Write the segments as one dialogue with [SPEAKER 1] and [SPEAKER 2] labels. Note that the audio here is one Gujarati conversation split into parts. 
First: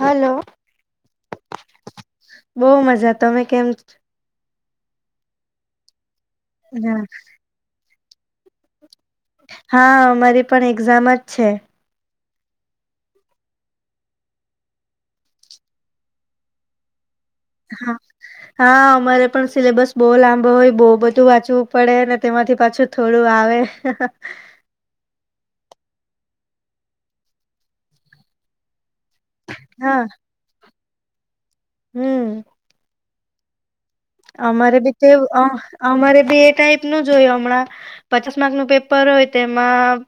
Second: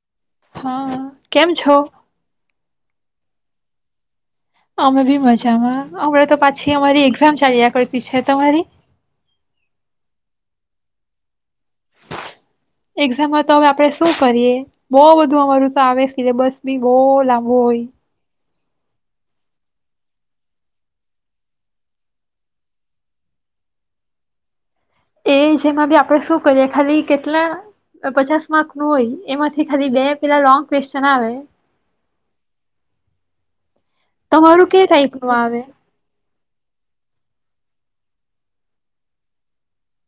[SPEAKER 1] હલો
[SPEAKER 2] હા કેમ છો
[SPEAKER 1] બઉ મજા તમે કેમ
[SPEAKER 2] અમે ભી મજામાં અમને તો પાછી અમારી એક્ઝામ ચાલીયા કર પીછે તમારી
[SPEAKER 1] હા અમારી પણ એક્ઝામ જ છે.
[SPEAKER 2] એક્ઝામ હોય તો હવે આપડે શું કરીએ બો બધું અમારું તો આવે સિલેબસ બી બોગ લાબું હોય.
[SPEAKER 1] હા હા અમારે પણ સિલેબસ બો લાંબો હોય બો બધું વાંચવું પડે ને તેમાંથી પાછું થોડું આવે.
[SPEAKER 2] એ જેમાં બી આપડે શું કરીએ ખાલી કેટલા પચાસ માર્ક નું હોય. એમાંથી ખાલી બે પેલા લો કવેશ્ચન આવે.
[SPEAKER 1] હમ્મ.
[SPEAKER 2] તમારું
[SPEAKER 1] અમારે
[SPEAKER 2] કે
[SPEAKER 1] બી તે
[SPEAKER 2] ટાઈપ
[SPEAKER 1] વું
[SPEAKER 2] નું
[SPEAKER 1] આહ
[SPEAKER 2] આવે
[SPEAKER 1] અમારે બી એ ટાઈપ નુંજ જોય હમણાં પચાસ માર્કનું પેપર હોય તેમાં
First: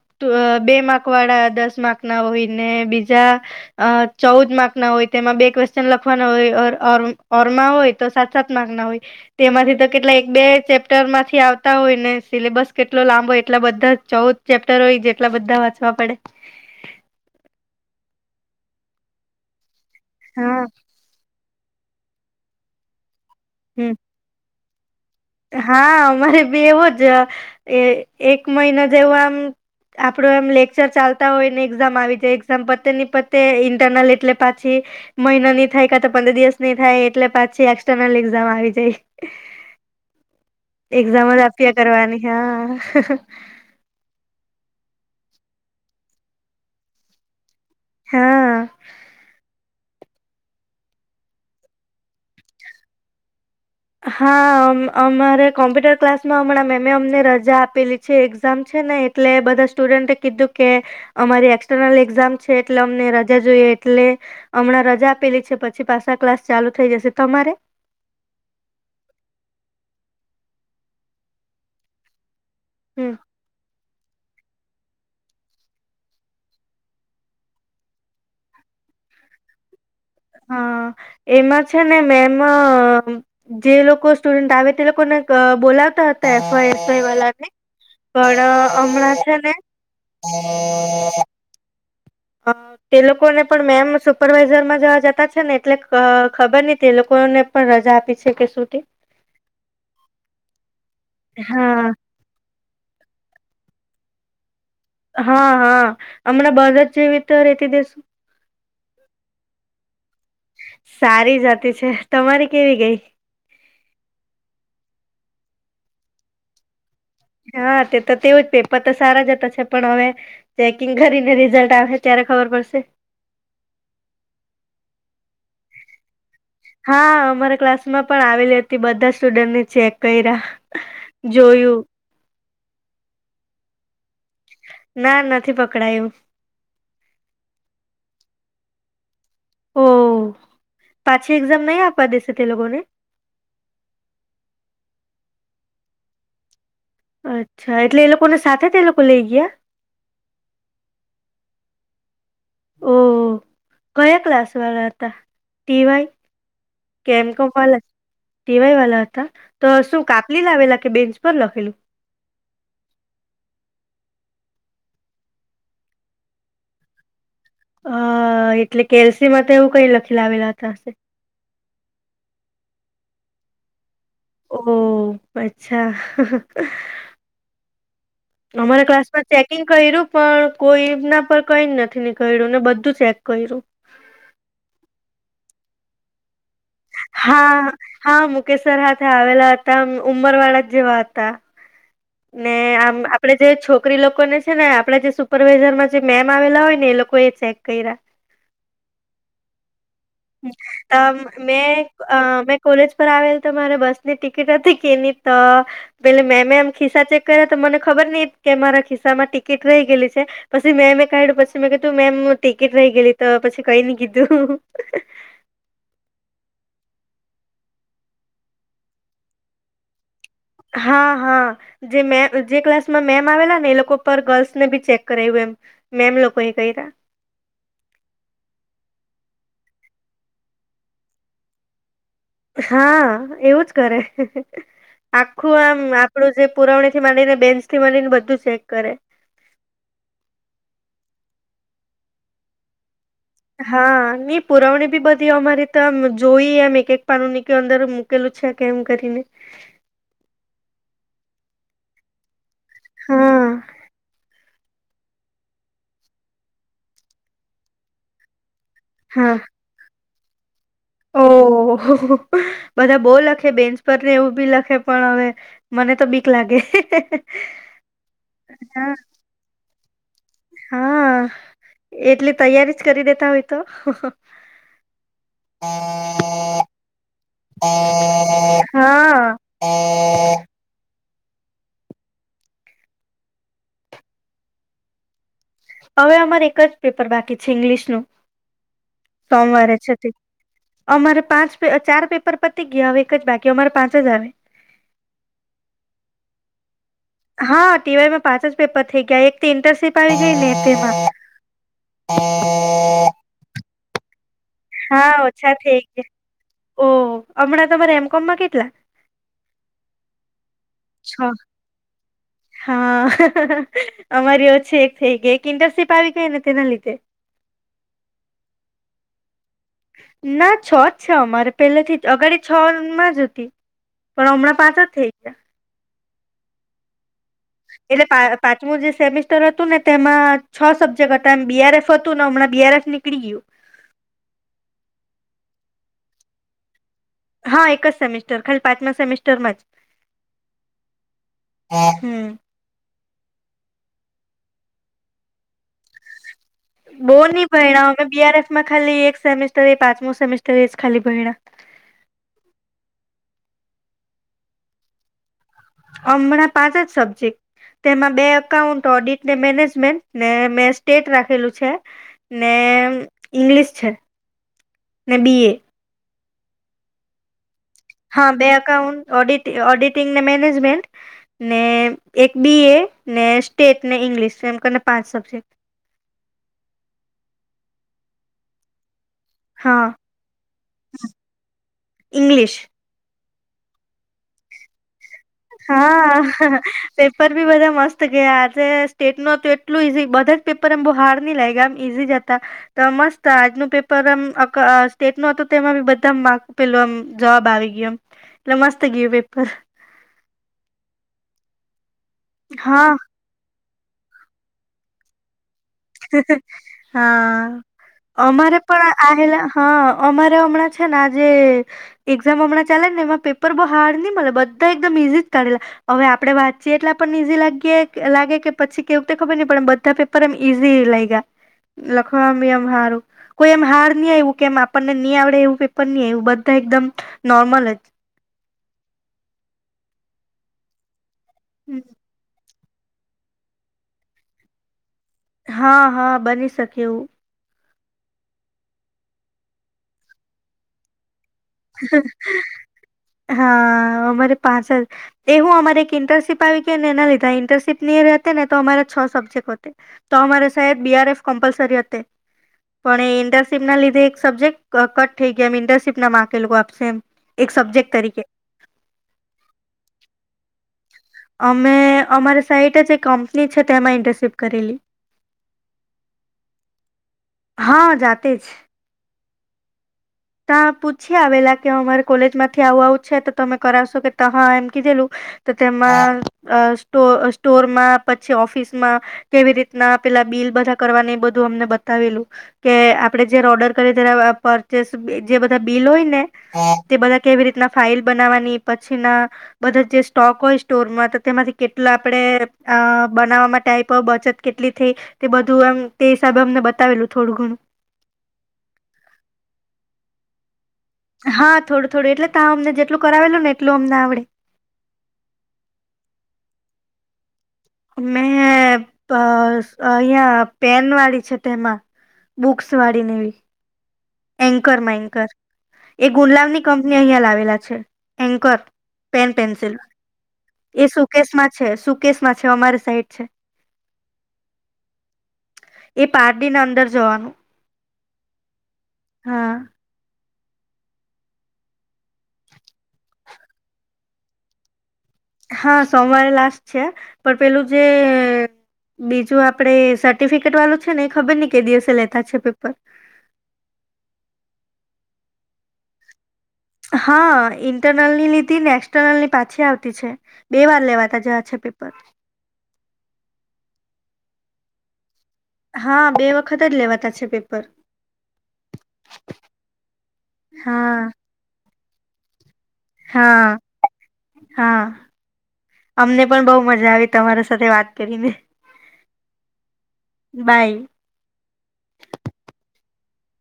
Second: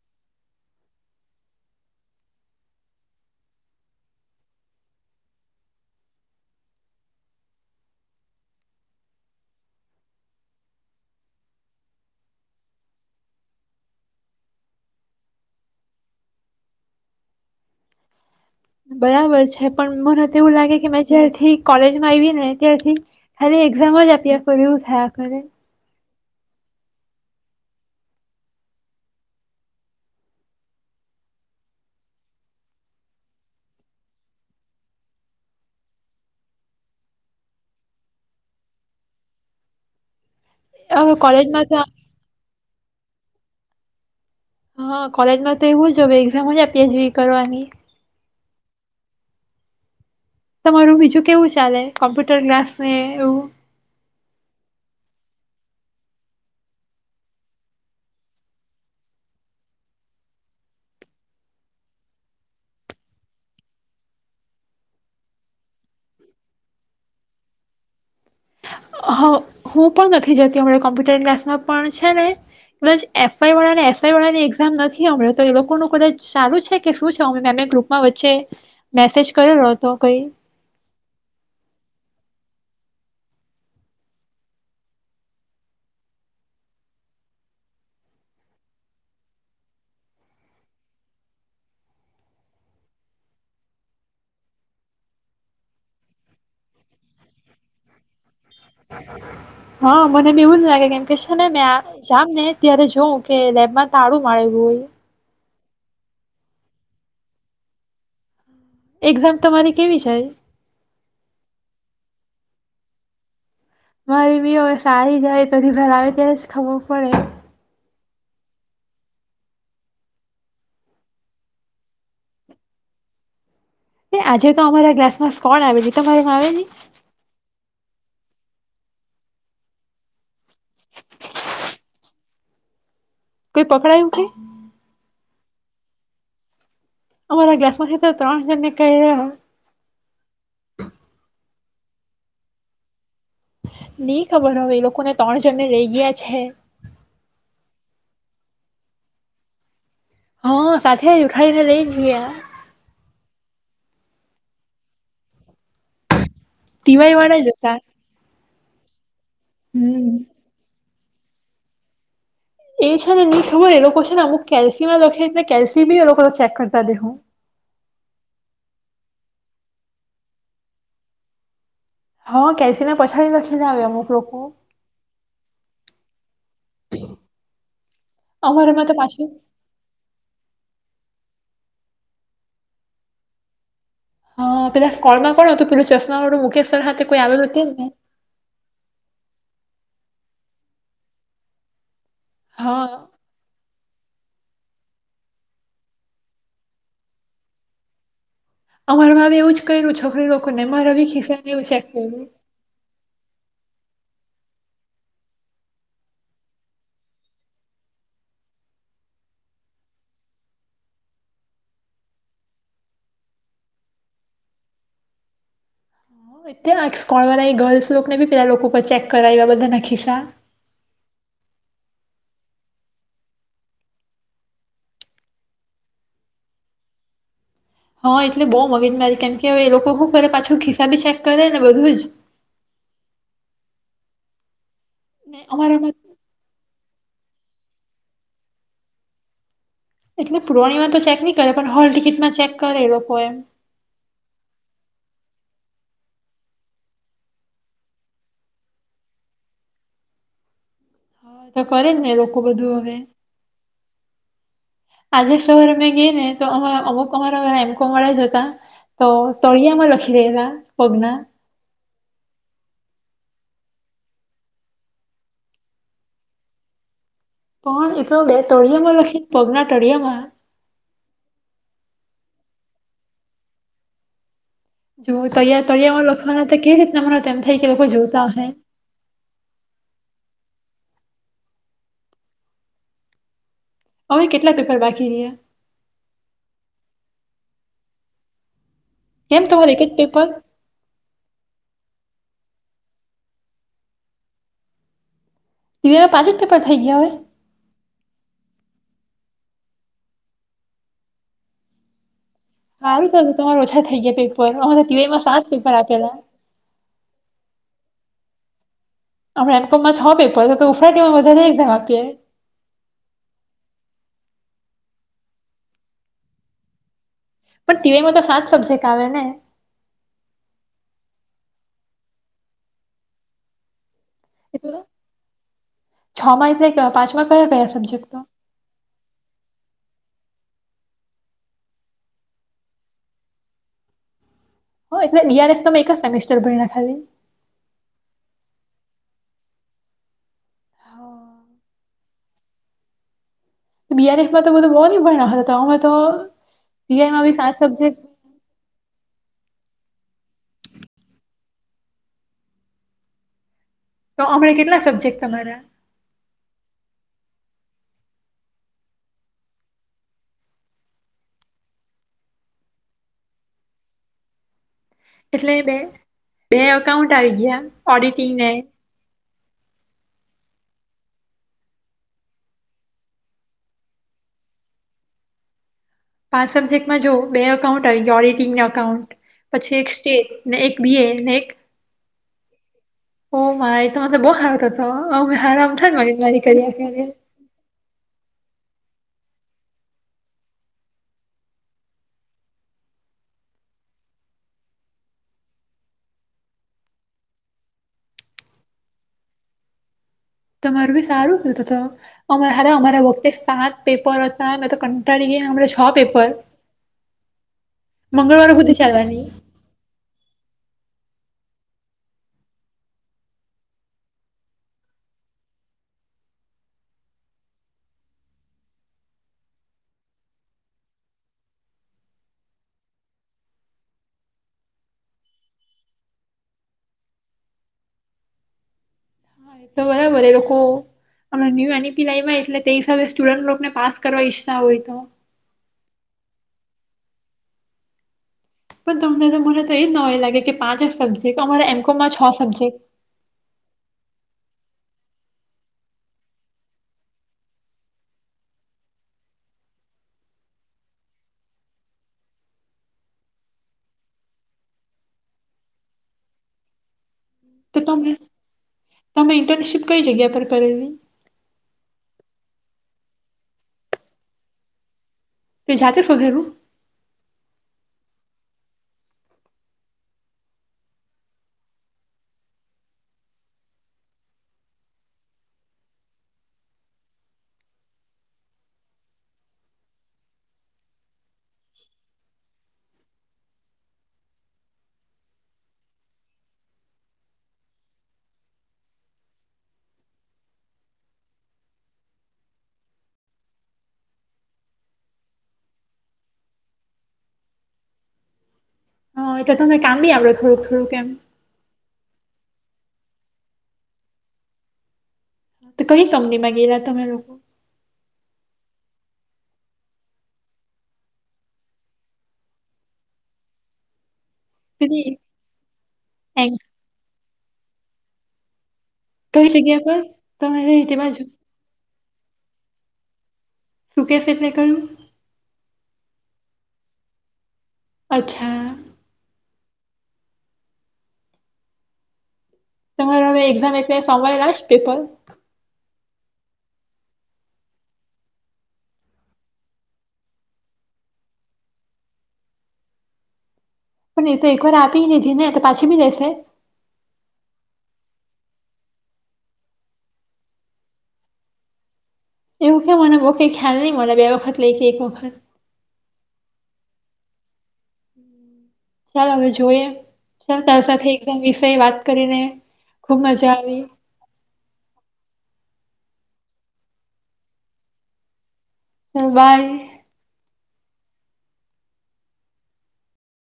[SPEAKER 1] બે માર્ક વાળા દસ માર્કના હોય ને બીજા અ ચૌદ માર્કના હોય તેમાં બે ક્વેશચન લખવાના હોય અર અરુણ ઓરમા હોય તો સાત સાત માર્ક ના હોય. તેમાંથી તો કેટલા એક બે ચેપ્ટરમાંથી આવતા હોય ને સિલેબસ કેટલો લાંબો એટલા બધા ચૌદ ચેપ્ટર હોય જેટલા બધા વાંચવા પડે.
[SPEAKER 2] બરાબર છે. પણ મને તેવું
[SPEAKER 1] હા
[SPEAKER 2] લાગે કે મેં જ્યારથી કોલેજમાં આયવીને ત્યારથી ખાલી
[SPEAKER 1] હમ
[SPEAKER 2] એક્ષામજ આપ્યા પર્યુ થા.
[SPEAKER 1] હા. મારે બી એવુજ એ એક મહિના જેવો આમ આપડો આમ લેક્ચર ચાલતા હોય ને એક્ઝામ આવી જાય એક્ષામ પતે ની પતે ઇન્ટરનલ એટલે પાછી મહિનાની થાય કાતો પંદર દિવસ ની થાય એટલે પાછી એક્સર્નલ એામ આવી જાય.
[SPEAKER 2] હવે
[SPEAKER 1] એક્ષામ જ
[SPEAKER 2] કોલેજમાં તો
[SPEAKER 1] આપ્યા કરવાની હા.
[SPEAKER 2] હા કોલેજમાં તો એવું જ એઝામ જ પીએચવી કરવાની.
[SPEAKER 1] હા.
[SPEAKER 2] તમારું બીજું કેવું ચાલે કોમ્પ્યુટર ક્લાસ ને એવું.
[SPEAKER 1] હા અ અમારે કોમ્પ્યુટર ક્લાસમાં હમણાં મેમે અમને રજા આપેલી છે એક્ઝામ છે ને એટલે બધા સ્ટુડન્ટે કીધું કે અમારી એક્સટર્નલ એક્ઝામ છે એટલે અમને રજા જોઈએ એટલે હમણાં રજા આપેલી છે પછી પાછા ક્લાસ ચાલુ થઈ જશે તમારે.
[SPEAKER 2] હ હું પણ નથી જતી અમાણા કોમ્પ્યુટર ક્લાસમાં પણ છે ને. એ
[SPEAKER 1] હમ
[SPEAKER 2] એફઆઈ વાળા ને એસ. ની એક્ઝામ નથી અમ્યો તો એ લોકોનું કદાચ ચાલુ છે કે શું છે અમે મે ગ્રુપમાં વચ્ચે મેસેજ કર્યો.
[SPEAKER 1] હા એમાં છે ને મેમ. જે લોકો સ્ટુડન્ટ આવે તે લોકોને બોલાતા હતા એ વાળાને પણ હમણાં છે ને. તે લોકોને પણ મેમ સુપરવાઈઝર માં જવા જતા છે ને એટલે ખબર નહ તે લોકોને પણ રજા આપી છે કે. શું તે
[SPEAKER 2] હા મનેમ એવું ન લાગે કેમ કે છે ને મેં
[SPEAKER 1] હા
[SPEAKER 2] જામ ને ત્યારે જોઉં. કે લેબમાં તાળું માળેલું હોય.
[SPEAKER 1] હા હા હમણાં બજા જ જેવીીતે રેતી દેસુ.
[SPEAKER 2] એક્ઝામ તમારી કેવી છે.
[SPEAKER 1] સારી જાતી છે તમારી કેવી ગઈ.
[SPEAKER 2] મારી બી હવે સારી જાય તો ઘર આવે ત્યાં જ ખબર પડે.
[SPEAKER 1] હા તે તો તેવું જ પેપર તો સારા જતા છે પણ હવે ચેકિંગ કરીને રિઝલ્ટ આવે ત્યારે ખબર પડશે.
[SPEAKER 2] એ આજે તો અમારા ગ્લાસમાંસ કોણ આવે છે.
[SPEAKER 1] હા અમારા ક્લાસ. માં પણ આવેલી હતી બધા સ્ટુડન્ટને ચેક કર્યા જોયું.
[SPEAKER 2] કોઈ પકડાયું કે.
[SPEAKER 1] થી પકડાયું.
[SPEAKER 2] અમારા ગ્લાસમાંખા ત્રણ જને ક.
[SPEAKER 1] ઓ પાછી એક્ઝામ નહીં આપવા દેશે તે લોકોને.
[SPEAKER 2] નઈ ખબર હ એ લોકોને ત્રણ જણને રહી ગયા છે.
[SPEAKER 1] અચ્છા એટલે એ લોકોને સાથે જ એ લોકો લઈ ગયા.
[SPEAKER 2] હા સાથે જ ઉઠીને લઈ જીએ.
[SPEAKER 1] ઓ કયા ક્લાસ વાળા હતા તેવાય.
[SPEAKER 2] દિવાય વાળા જ હતા.
[SPEAKER 1] તેવાય વાલા. તો શું
[SPEAKER 2] હમ
[SPEAKER 1] કાપલી લાવેલા કે બેન. પપ લખલું.
[SPEAKER 2] એ છે ને ની ખબર એ લોકો છે નેમુક કેલ્સિયમ ના લખેીને કેલ્સિયમ એ લોકો ચેક કરતા દેહું.
[SPEAKER 1] હ એટલે કેલસી માં તો એવું કઈ લખી લાવેલા ત હશે.
[SPEAKER 2] હ કેસીિના પછાડીને દખીને આવેવેમું.
[SPEAKER 1] ઓહ અચ્છા. [inaudible] અમારે
[SPEAKER 2] અમારામાં તો
[SPEAKER 1] ક્લાસમાં
[SPEAKER 2] પાછું
[SPEAKER 1] ચેકિંગ કર્યું પણ કોઈ. ના પણ કઈ નથી નીકળ્યું બધું ચેક કર્યું.
[SPEAKER 2] હા, પેલા સ્કોર્ડમાં કોણું પેલો ચશ્મા વાળો મૂકેશ
[SPEAKER 1] હા હા, મુકેશભાઈ હાથે આવેલા. તેમ ઉમ્મરવાળા જેવા હતા હતા. ને આમ
[SPEAKER 2] હા
[SPEAKER 1] આપડે જે છોક છોકરી લોકોને છે ને આપણેે જે સુપરવાઈઝરમાં જે મેમ આવેલા હોય ને એ લોકો એ ચેક કર્યા.
[SPEAKER 2] અમારામાં એવું જ કર્યું છે.
[SPEAKER 1] અ મેં અ
[SPEAKER 2] કર્યું.
[SPEAKER 1] મેં કોલેજ પર આવેલ. તો મારે બસની ટિકિટ હતી કેની તો પેલે મેમે આમ ખિસ્સા ચેક કર્યા તો મને ખબર નઈ કે મારા ખિસ્સા માં ટિકિટ રહી ગયલી છે પછી મેમે કહ્યું પછી મેં કીધું મેમ ટિકિટ રહી ગયલી તો પછી કઈ ન કીધું.
[SPEAKER 2] વિદ્યા આજે સ્કોલર આવી ગર્લ્સ લોકો ને બી ત્યાં લોકોના ચેક કરાવ્યા બધા ન ખીસ્સા.
[SPEAKER 1] હા હા જે મે ક્લાસમાં મેમ આવેલા ને એ લોકો પર ગર્લ્સને બી ચેક કરાવ એમ મેમ લોકો એ કઈક
[SPEAKER 2] હા એટલે બહુ મગજમારી કેમ કે એ લોકો શું કરે પાછું ખિસ્સા બી ચેક કરે ને બધું જ.
[SPEAKER 1] હા એવું જ કરે.
[SPEAKER 2] ને
[SPEAKER 1] આખું આમ
[SPEAKER 2] અમારામાં
[SPEAKER 1] આપણું જે પુરાવણી. થી વધી ને બેન્ચ થી વધીને બધું ચેક કરે.
[SPEAKER 2] એટલે પુરવણીમાં તો ચેક નહી કરે પણ હોલ ટિકિટ માં ચેક કરે એઓ
[SPEAKER 1] હા નહી પુરવણી. બધી અમારે તો આ જોઈ એમ એક એક પાનું ની અંદર મૂકેલું છે કેમ કરીને.
[SPEAKER 2] હ તો કરે જ ને એઓ આ બધું હવે
[SPEAKER 1] હા
[SPEAKER 2] આજે સવારે અમે ગઈ ને તો અમેં અમુક અમારા એમ કોમ વાળા જ હતા. તો
[SPEAKER 1] હા
[SPEAKER 2] તળિયામાં રેરા.
[SPEAKER 1] બધા બહુ લખ. બેન્ચ પર ને એવું બી લખે પણ હવે મને તો બીક લાગે.
[SPEAKER 2] પણ એતો બે [unintelligible]
[SPEAKER 1] હા
[SPEAKER 2] પગ્ના. તળીયામાં.
[SPEAKER 1] હા એટલે તૈયારી જ કરી દેતા હોય તો.
[SPEAKER 2] જો ત તળિયામાં લખવાના તો કેવી રીતના મને તેમ થાય કે લોકો જોતા હોય.
[SPEAKER 1] હા
[SPEAKER 2] હવે કેટલા પેપર બાકી રહ્યા.
[SPEAKER 1] હવે અમારે એક જ પેપર બાકી છે ઇંગ્લિશનું.
[SPEAKER 2] કેમ તમારે
[SPEAKER 1] સોમવારે
[SPEAKER 2] એક જ
[SPEAKER 1] છે તે,
[SPEAKER 2] પેપર
[SPEAKER 1] અમારે પાંચ પે ચાર. પેપર પતિ ગયા હવે એક જ બાકી અમારે પાંચ હજાર.
[SPEAKER 2] એ પાચ જ પેપર થઈ ગયા હવે
[SPEAKER 1] હા ટી વાયમાં પાંચ જ પેપર થઈ ગયા એક ઇન્ટનશીપ આવી ગઈ ને પે
[SPEAKER 2] હારું થયું તમારું ઓછા થઈયા પી
[SPEAKER 1] હા, ઓછા થઈ ગયા ઓ હમણાં તમારે એમ કોમ માં કેટલા?
[SPEAKER 2] અમના એમ કોમ માં છ પેપર તો
[SPEAKER 1] છ
[SPEAKER 2] [unintelligible] એક્ઝામ આપીએ
[SPEAKER 1] હા અમારી ઓછી એક થઈ ગઈ એક ઇન્ટર્નશીપ આવી ગઈ ને તેના લીધે
[SPEAKER 2] પણ ટીવાય માં તો સાત સબ્જેક્ટ આવે ને
[SPEAKER 1] ના, છ જ છે, અમારે પહેલેથી અગાડી છ માં જ હતી પણ અમણાં
[SPEAKER 2] એટલે
[SPEAKER 1] પાંચ જ થઈ ગયા
[SPEAKER 2] છ માઇ થઈ ગયા પાચ
[SPEAKER 1] એટલે પાંચમુ જે સેમેસ્ટર હતું ને તેમાં છ સબ્જેક્ટ હતા એમ બી આર એફ હતું ને હમણાં બી આર એફ નીકળી ગીયું
[SPEAKER 2] હ એટલે બી આર એફ એક જ સેમેિસ્ટર ભયણા ખાલી
[SPEAKER 1] હા, એક જ સેમિસ્ટર ખાલી પાંચમા સેમિસ્ટરમાં જ હમ હ
[SPEAKER 2] બી આર એફ તો બધા બો ની ભણાવ [unintelligible]
[SPEAKER 1] બોની
[SPEAKER 2] સાત
[SPEAKER 1] ભયણા
[SPEAKER 2] સબ્જેક્ટ
[SPEAKER 1] અમે બી આર એફ માં ખાલી એક સેમિસ્ટર એ પાચ મો સેમેસ્ટર એ જ ખાલી ભયણા
[SPEAKER 2] તો આમે કેટલા સબ્જેક્ટ તમારા?
[SPEAKER 1] હમણાં પાંચ જ સબ્જેક્ટ તેમાં બે એકકાઉન્ટ, ઓડિટ ને મેનેજમેન્ટ ને મેં સ્ટેટ રાખેલું છે ને ઈંગ્લિશ છે ને બી એ
[SPEAKER 2] એટલે બે બે અકાઉન્ટ આવી ગીયા
[SPEAKER 1] હા, બે અકાઉન્ટ ઓડિટી ઓડિટિંગ ને મેનેજમેન્ટ, ને એક બીએ, ને સ્ટેટ, ને ઈંગ્લીશ એમ કરી ને પાંચ સબ્જેક્ટ
[SPEAKER 2] પાંચ સબ્જેક્ટમાં જોવ બે અકાઉન્ટ આવી ગયો ઓરિટિંગ ને અકાઉન્ટ પછી
[SPEAKER 1] હા
[SPEAKER 2] એક સ્ટેટ ને, એક બીએ ને, એક
[SPEAKER 1] ઇંગ્લીિશ
[SPEAKER 2] ઓ માય! ત્યારે તો બો હારુ થાત હ
[SPEAKER 1] હા, હ હ પેપર બી બધા મસ્ત ગયા છે સ્ટેટ નો તો એટલું ઈઝી બધા જ પેપર એમ બહુ હાર્ડની લાયગા એમ ઈઝી જ હતા તો મસ્ત આજનું પેપર અ એમ અ સ્ટેટ નું હતો તેમાં મે બધા માર્ક પેલું આમ જવાબ આવી ગયો એમ એટલે મસ્ત ગીયું પેપર
[SPEAKER 2] તમારું બી સારું ને ત-ત અમાહરે
[SPEAKER 1] હા
[SPEAKER 2] અમારા વખતે સાત પેપર હતા મે તો કંટાળી ગેઈ [unintelligible]
[SPEAKER 1] હિ હિ, હા,
[SPEAKER 2] મંગળવારે
[SPEAKER 1] અમારે
[SPEAKER 2] સુધી
[SPEAKER 1] પણ આ
[SPEAKER 2] ચાલવાની
[SPEAKER 1] હેલા હ અમારે હમણાં છે ને આજે એક્ઝામ હમણાં ચાલે ને એમાં પેપર બહુ હાર્ડની મલે બધા એકદમ ઈઝી જ કાઢેલા અવે આપડે વાચીએ એટલે આપણ ને ઈઝી લાગીએ કે લાગે કે પછી કેવુક તે ખબર નહી પણ એમ બધા પેપર એમ ઈઝી લાયગા લખવા મી એમ હારું કોઈ એમ હાર્ડ નહી આવ્યું કેમ આપણને ની આવડે એવું પેપર ની આયવું બધા એકદમ નોર્મલ જ
[SPEAKER 2] હા, એ તો બરાબર એ લોકો અમના ન્યૂ એન ઈ પી લાયવા એટલે તે હિસાબે સ્ટુડન્ટ લોકોને પાસ કરવા ઈચ્છતા હોય તો.
[SPEAKER 1] હા હા બની શકે એવું.
[SPEAKER 2] પણ તમને તો મને તો એજ નવાય લાગે કે પાંચ જ સ
[SPEAKER 1] હા અમારે પાછળ એવું અમારે એક ઇન્ટર્નશીપ આવી ગઈ. અને એના લીધે આ ઇન્ટરશીપ ની રેતીને તો અમારે છ સબ્જેક્ટ હોતે તો અમારે સાહેબ બીઆરએફ કમ્પલસરી હતી. પણ એ ઇન્ટર્નશીપ ના લીધે એક સબ્જેક કટ થઈ ગયા એમ ઇન્ટરશિપ ના માર્ક તે લોકો આપશે એમ. એક
[SPEAKER 2] તો
[SPEAKER 1] સબ્જેક્ટ
[SPEAKER 2] તમને
[SPEAKER 1] તરીકે
[SPEAKER 2] તમે ઇન્ટર્નશીપ કઈ જગ્યા પર કરેલી?
[SPEAKER 1] અમે અમારી સાઈટ જ કંપની છે તેમાં ઇન્ટરશિપ કરેલી.
[SPEAKER 2] તે જાતે શોધેલું?
[SPEAKER 1] હા જાતે જ. ત્યા પૂછી આવેલા કે અમારે કોલેજમાંથી આવું આવું છે તો તમે કરાવશો કે તા હા એમ કીધેલું તો તેમાં સ્ટો સ્ટોરમાં પછી ઓફિસમાં તેવી રીતના પેલા બિલ બધા કરવાના એ બધું અમને બતાવેલું કે આપણે જ્યારે ઓર્ડર કરીએ ત્યારે પરચેસ જે બધા બિલ હોય ને હા તે બધા કેવી રીતના ફાઈલ બનાવાની પછીના બધા જે સ્ટોક હોય સ્ટોરમાં તો તેમાંથી કેટલા આપણે અ બનાવામાં ટાઈપ હો બચત કેટલી થઈ તે બધું એમ તે હિસાબે અમને બતાવેલું થોડું ઘણું.
[SPEAKER 2] હ એટલે તમને કામ બી આવડે થોડુંક. થોડુંક એમ
[SPEAKER 1] હા થોડુંક. થોડું એટલે કામને જેટલું કરાવેલું ને એટલું અમને આવડે.
[SPEAKER 2] તો કઈ કંપનીમાં ગેલા તમે લોકો?
[SPEAKER 1] મે અ અ અહિયાં પેન વાળી છે તેમાં બુક્સવાળી ને એવી. એન્કરમાં
[SPEAKER 2] પેલી
[SPEAKER 1] એન્કર એ
[SPEAKER 2] એન્ક
[SPEAKER 1] ગુણલાલની કંપની અહીંયા લાવે. રયા છે એન્કર પેન
[SPEAKER 2] કઈ
[SPEAKER 1] પેન્સિલ
[SPEAKER 2] જગ્યા પર તમારે
[SPEAKER 1] એ
[SPEAKER 2] તે બાજુ
[SPEAKER 1] સુકેસમાં છે સુ કેશમાં છે અમારી સાઈડ છે.
[SPEAKER 2] સુકેશ એટલે કયું?
[SPEAKER 1] એ પારડી ના અંદર જવાનું.
[SPEAKER 2] અચ્છા.
[SPEAKER 1] હા.
[SPEAKER 2] અમારે હવે એક્ઝામ એટલે સમયના જ પેપર
[SPEAKER 1] હા સો વાર જ છે પણ પેલું જે બીજું આપણે સર્ટિફિકેટ વાલુ છે ને એ ખબરની કે દિવસે લેતા છે પેપર.
[SPEAKER 2] પણ એ તો એક વાર આપી લીધી ને તો પાછી બી લેશે?
[SPEAKER 1] હા ઇન્ટરનલની લીધી ને એક્સટર્નલની પાછી આવતી છે બે વાર લેવાતા જવા છે પેપર.
[SPEAKER 2] એવું કે મને ઓકે ખ્યાલ નહીં મને બે વખત લઈ કે એક વખત.
[SPEAKER 1] હા બે વખત જ લેવાતા છે પેપર.
[SPEAKER 2] ચાલ હવે જોઈએ ચાલ તાર સાથે
[SPEAKER 1] હા
[SPEAKER 2] એક્ઝામ વિષય વાત કરીને ખુબ મજા
[SPEAKER 1] હા
[SPEAKER 2] આવી
[SPEAKER 1] હા. અમને પણ બહુ મજા આવી તમારા સાથે વાત કરીને.
[SPEAKER 2] ચલ બાઈ.
[SPEAKER 1] બાઈ.